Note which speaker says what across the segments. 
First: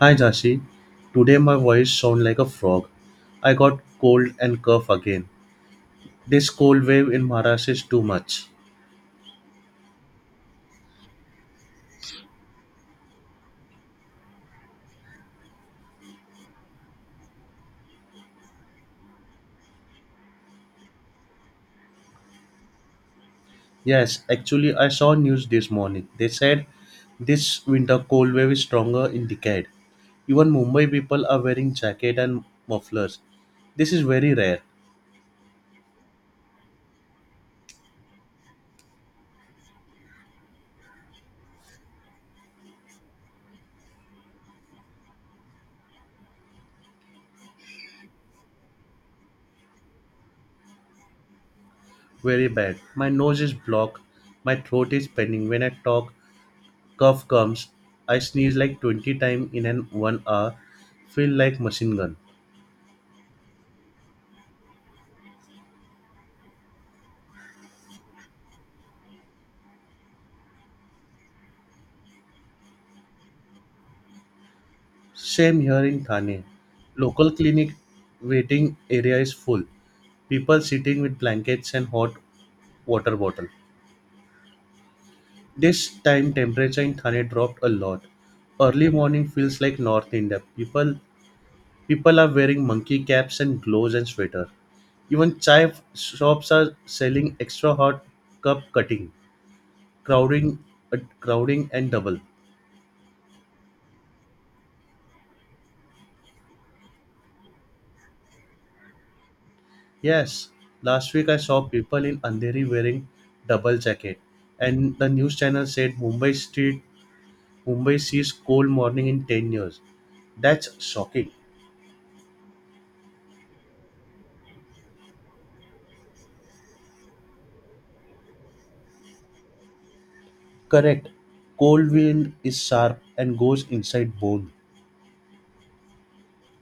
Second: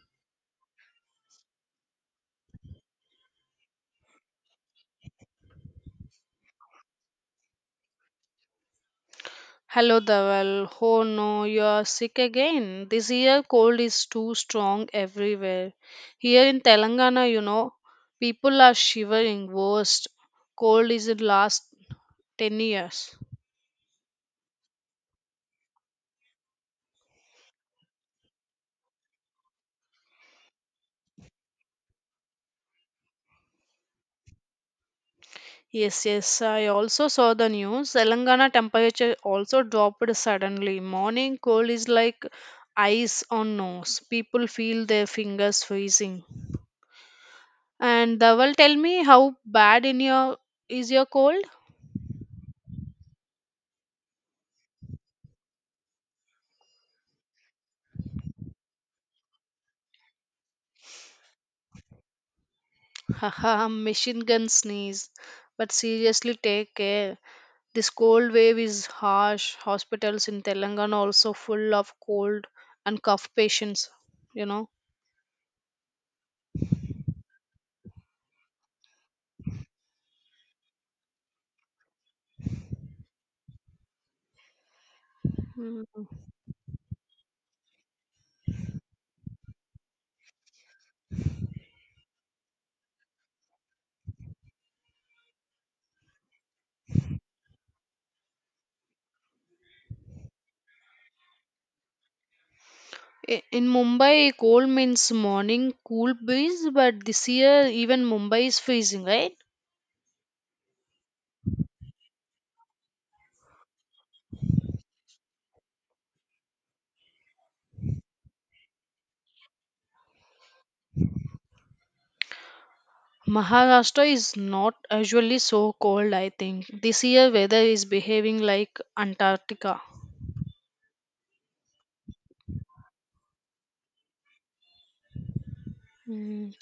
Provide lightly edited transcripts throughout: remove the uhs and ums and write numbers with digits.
Speaker 1: Hi Janshi, today my voice sound like a frog. I got cold and cough again. This cold wave in Maharashtra is too much.
Speaker 2: Hello, Dawal. Oh no, you're sick again. This year cold is too strong everywhere. Here in Telangana, you know, people are shivering worst. Cold is in last 10 years.
Speaker 1: Yes, actually I saw news this morning. They said this winter cold wave is stronger in decade. Even Mumbai people are wearing jacket and mufflers. This is very rare,
Speaker 2: Yes, yes, I also saw the news. Telangana temperature also dropped suddenly. Morning cold is like ice on nose. People feel their fingers freezing. And Dawal, tell me how bad in your is your cold?
Speaker 1: very bad. My nose is blocked, my throat is paining when I talk, cough comes, I sneeze like 20 times in an 1 hour, feel like machine gun.
Speaker 2: Haha, machine gun sneeze. But seriously, take care. This cold wave is harsh. Hospitals in Telangana also full of cold and cough patients. You know,
Speaker 1: Same here in Thane. Local clinic waiting area is full. People sitting with blankets and hot water bottle. This
Speaker 2: hmm.
Speaker 1: time temperature in Thane dropped a lot. Early morning feels like North India. People are wearing monkey caps and gloves and sweater. Even chai shops are selling extra hot cup cutting, crowding, crowding and double.
Speaker 2: In Mumbai, cold means morning cool breeze, but this year even Mumbai is freezing, right?
Speaker 1: Yes, last week I saw people in Andheri wearing double jacket, and the news channel said Mumbai sees cold morning in 10 years. That's shocking.
Speaker 2: Maharashtra is not usually so cold, I think. This year, weather is behaving like Antarctica.
Speaker 1: Correct. Cold wind is sharp and goes inside bone.
Speaker 2: Mm.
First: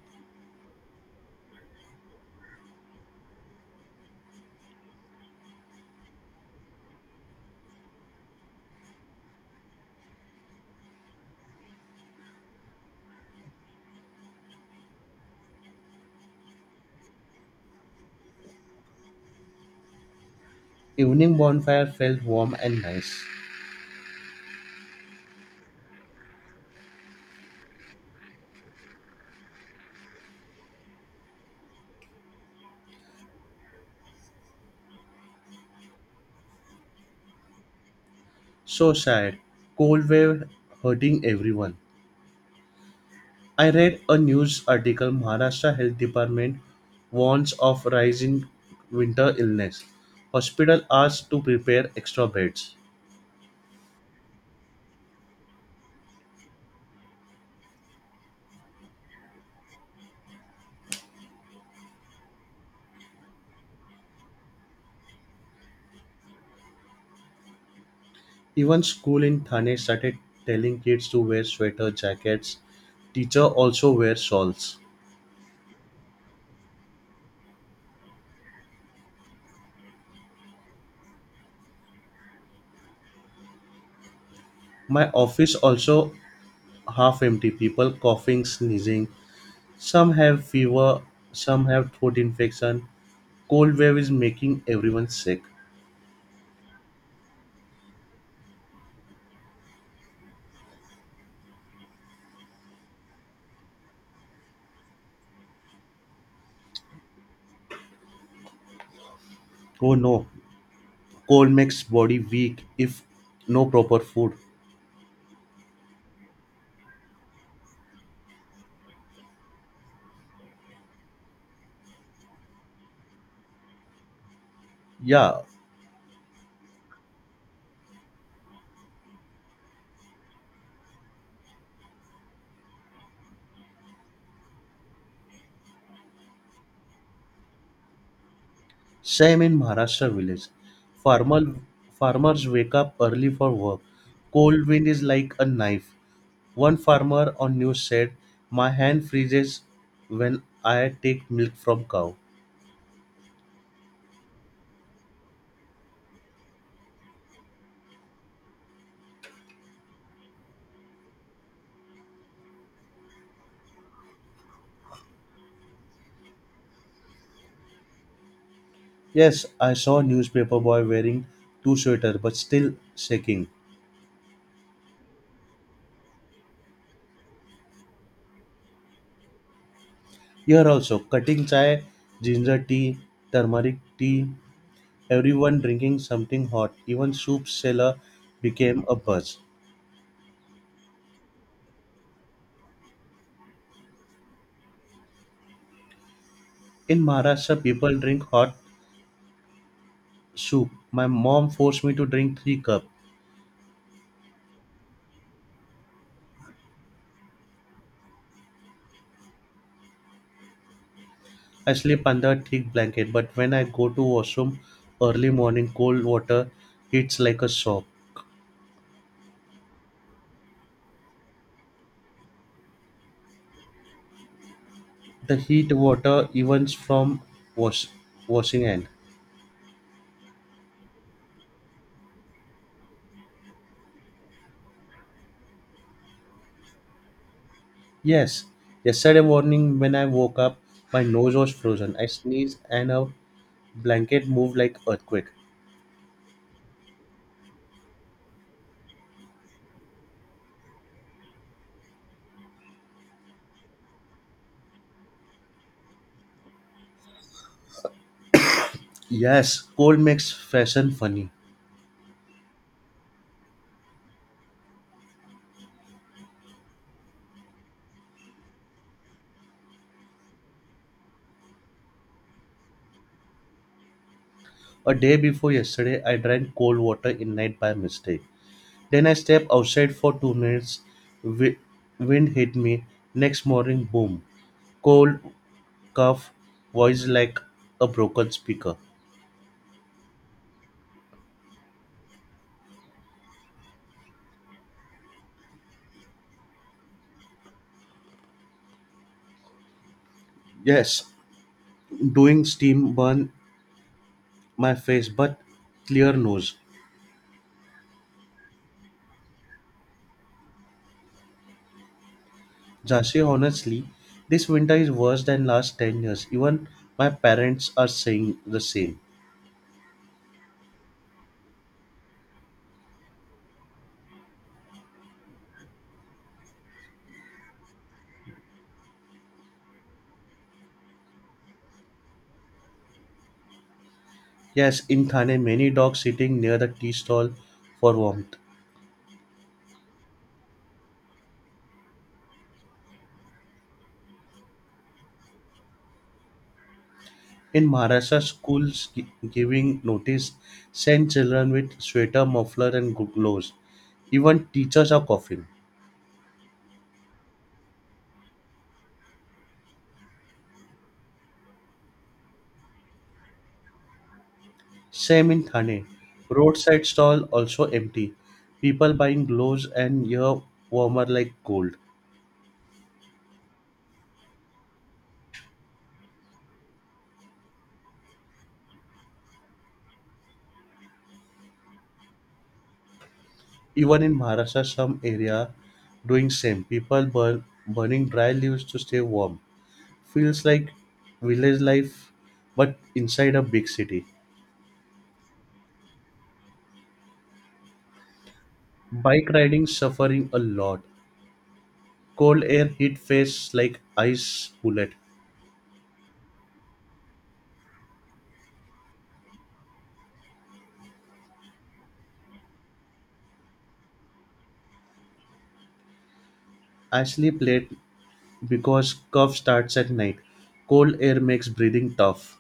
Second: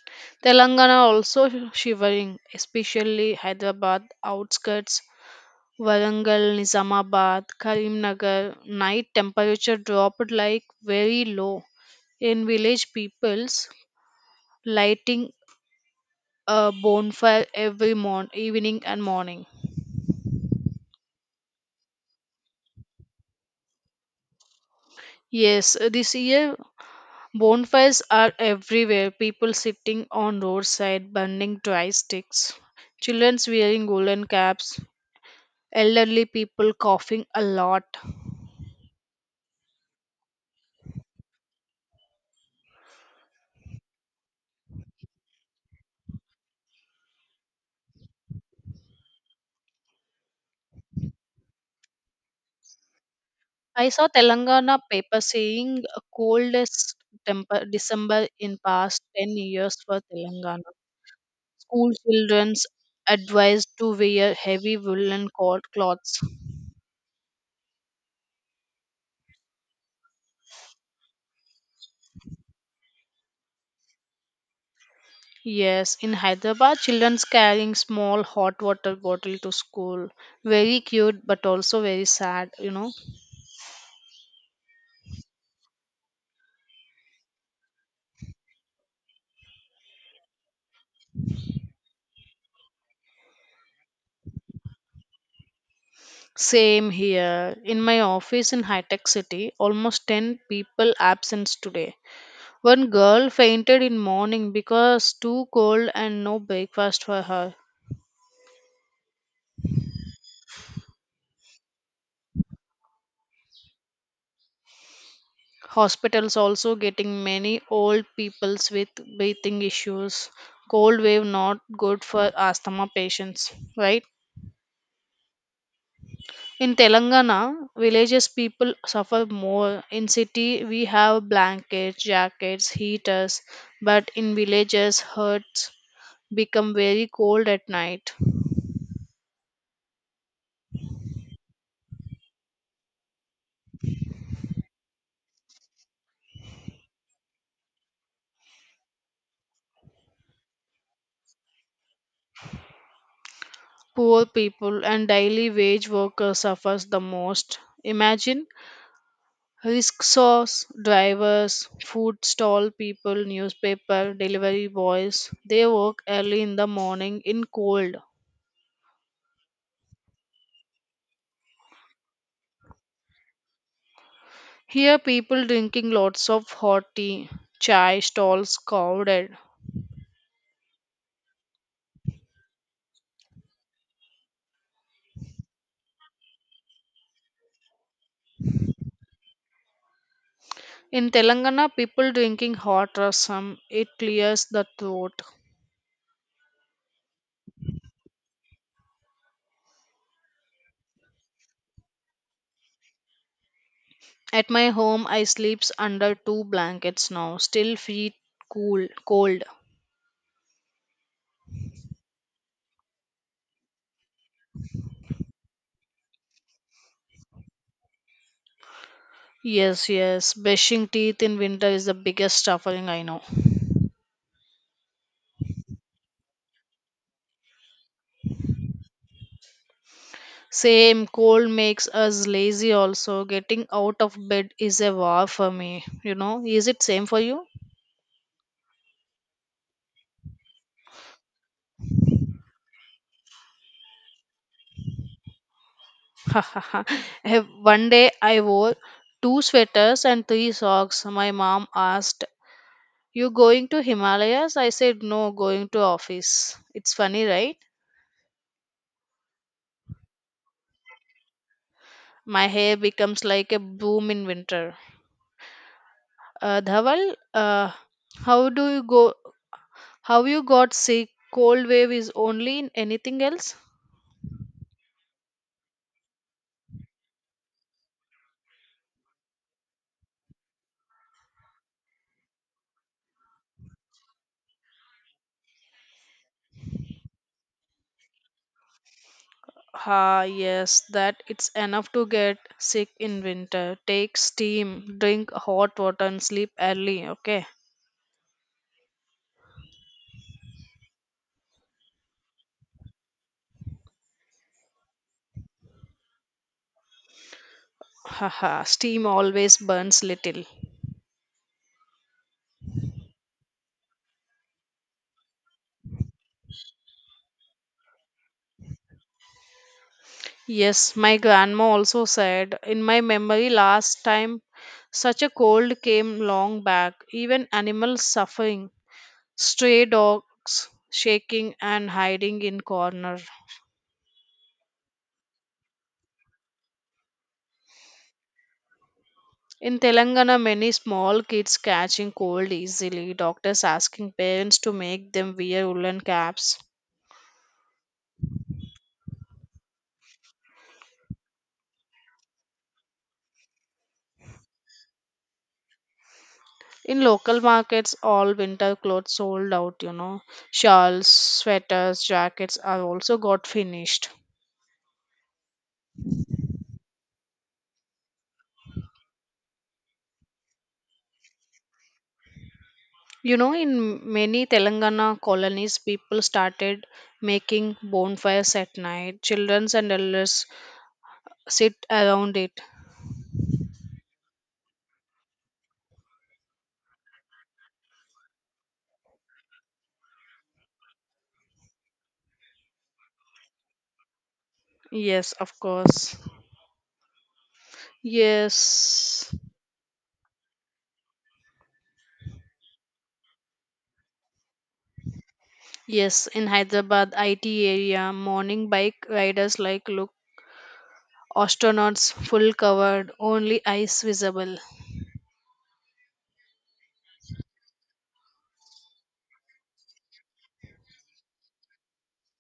Speaker 2: Telangana also shivering, especially Hyderabad outskirts, Warangal, Nizamabad, Karimnagar. Night temperature dropped like very low. In village peoples lighting a bonfire every morn evening and morning.
Speaker 1: Evening bonfire felt warm and nice.
Speaker 2: Yes, this year bonfires are everywhere. People sitting on roadside burning dry sticks. Children wearing woolen caps, elderly people coughing a lot.
Speaker 1: So sad. Cold wave hurting everyone. I read a news article Maharashtra Health Department warns of rising winter illness. Hospital asked to prepare extra beds.
Speaker 2: I saw Telangana paper saying coldest temper December in past 10 years for Telangana. School children's advised to wear heavy woolen cloths.
Speaker 1: Even school in Thane started telling kids to wear sweater jackets. Teacher also wear shawls.
Speaker 2: Yes, in Hyderabad, children's carrying small hot water bottle to school. Very cute, but also very sad, you know.
Speaker 1: My office also half empty people coughing, sneezing. Some have fever, some have throat infection. Cold wave is making everyone sick.
Speaker 2: Same here. In my office in High Tech City, almost 10 people absent today. One girl fainted in morning because too cold and no breakfast for her.
Speaker 1: Oh no, cold makes body weak if no proper food.
Speaker 2: Hospitals also getting many old peoples with breathing issues. Cold wave not good for asthma patients, right?
Speaker 1: Yeah,
Speaker 2: In Telangana, villages people suffer more. In city, we have blankets, jackets, heaters, but in villages, huts become very cold at night.
Speaker 1: same in Maharashtra village. Farmer, farmers wake up early for work. Cold wind is like a knife. One farmer on news said, "My hand freezes when I take milk from cow."
Speaker 2: Poor people and daily wage workers suffers the most. Imagine rickshaws drivers, food stall people, newspaper delivery boys. They work early in the morning in cold.
Speaker 1: Yes, I saw newspaper boy wearing two sweater but still shaking.
Speaker 2: Here people drinking lots of hot tea, chai stalls crowded.
Speaker 1: Here also, cutting chai, ginger tea, turmeric tea. Everyone drinking something hot. Even soup seller became a buzz.
Speaker 2: In Telangana people drinking hot rasam. It clears the throat.
Speaker 1: In Maharashtra, people drink hot soup. My mom forced me to drink three cups.
Speaker 2: At my home I sleeps under two blankets now. Still feel cool cold.
Speaker 1: I sleep under a thick blanket, but when I go to washroom early morning, cold water hits like a shock.
Speaker 2: Yes, yes. Brushing teeth in winter is the biggest suffering I know.
Speaker 1: The heat water even from wash washing hand.
Speaker 2: Same, cold makes us lazy also. Getting out of bed is a war for me. You know, is it same for you?
Speaker 1: Yes, yesterday morning when I woke up, my nose was frozen. I sneezed and a blanket moved like earthquake.
Speaker 2: One day I wore two sweaters and three socks. My mom asked, "You going to Himalayas?" I said, "No, going to office." It's funny, right?
Speaker 1: Yes, cold makes fashion funny.
Speaker 2: My hair becomes like a bloom in winter. Dhaval, how do you go how you got sick? Cold wave is only in anything else?
Speaker 1: A day before yesterday, I drank cold water in night by mistake. Then I stepped outside for 2 minutes. Wi- Wind hit me. Next morning, boom. Cold, cough, voice like a broken speaker.
Speaker 2: Ah, yes, that it's enough to get sick in winter. Take steam, drink hot water, and sleep early, okay?
Speaker 1: Yes, doing steam burn my face, but clear nose.
Speaker 2: Haha, steam always burns little.
Speaker 1: Jasi, honestly, this winter is worse than last 10 years. Even my parents are saying the same.
Speaker 2: Yes, my grandma also said, in my memory, last time such a cold came long back, even animals suffering, stray dogs shaking and hiding in corner.
Speaker 1: Yes, in Thane, many dogs sitting near the tea stall for warmth.
Speaker 2: In Telangana, many small kids catching cold easily, doctors asking parents to make them wear woolen caps.
Speaker 1: In Maharashtra, schools giving notice send children with sweater, muffler, and gloves. Even teachers are coughing.
Speaker 2: In local markets, all winter clothes sold out, you know. Shawls, sweaters, jackets are also got finished.
Speaker 1: Same in Thane. Roadside stall also empty. People buying gloves and ear warmer like gold.
Speaker 2: You know, in many Telangana colonies, people started making bonfires at night. Children and elders sit around it.
Speaker 1: Even in Maharashtra, some area doing same. Burning dry leaves to stay warm. Feels like village life, but inside a big city.
Speaker 2: Yes, of course. Yes.
Speaker 1: Bike riding suffering a lot. Cold air hit face like ice bullet.
Speaker 2: Yes, in Hyderabad IT area, morning bike riders like look astronauts full covered, only eyes visible.
Speaker 1: Ashley played because cough starts at night. Cold air makes breathing tough.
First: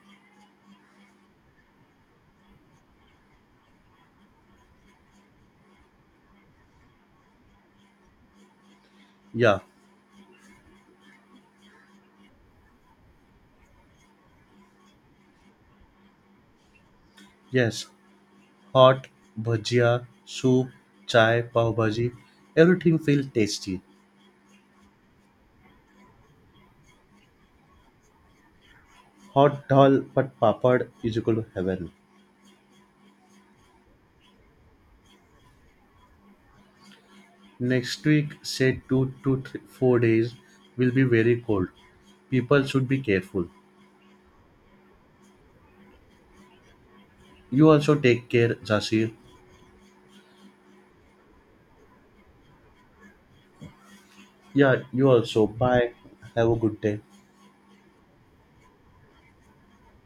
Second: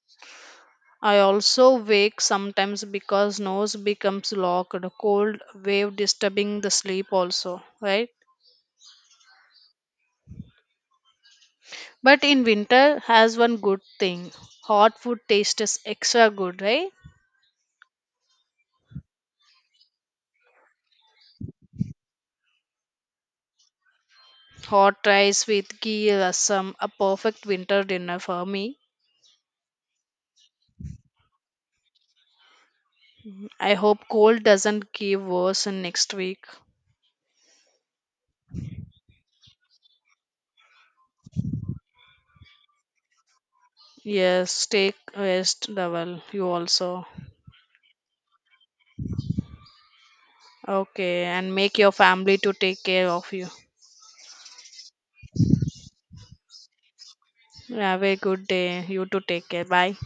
Speaker 2: I also wake sometimes because nose becomes locked, cold wave disturbing the sleep also, right?
Speaker 1: Yeah,
Speaker 2: But in winter has one good thing. Hot food taste is extra good, right?
Speaker 1: yes. Hot, bhajia, soup, chai, pav bhaji. Everything feels tasty.
Speaker 2: Hot rice with ghee rasam, a perfect winter dinner for me.
Speaker 1: Hot dal but papad is equal to heaven.
Speaker 2: I hope cold doesn't give worse in next week.
Speaker 1: Next week, say 2 to 3, 4 days, will be very cold. People should be careful.
Speaker 2: Yes, take rest, Dhaval. You also.
Speaker 1: You also take care, Jasir.
Speaker 2: Okay, and make your family to take care of you.
Speaker 1: Yeah, you also. Bye. Have a good day.
Speaker 2: Have a good day. You to take care. Bye.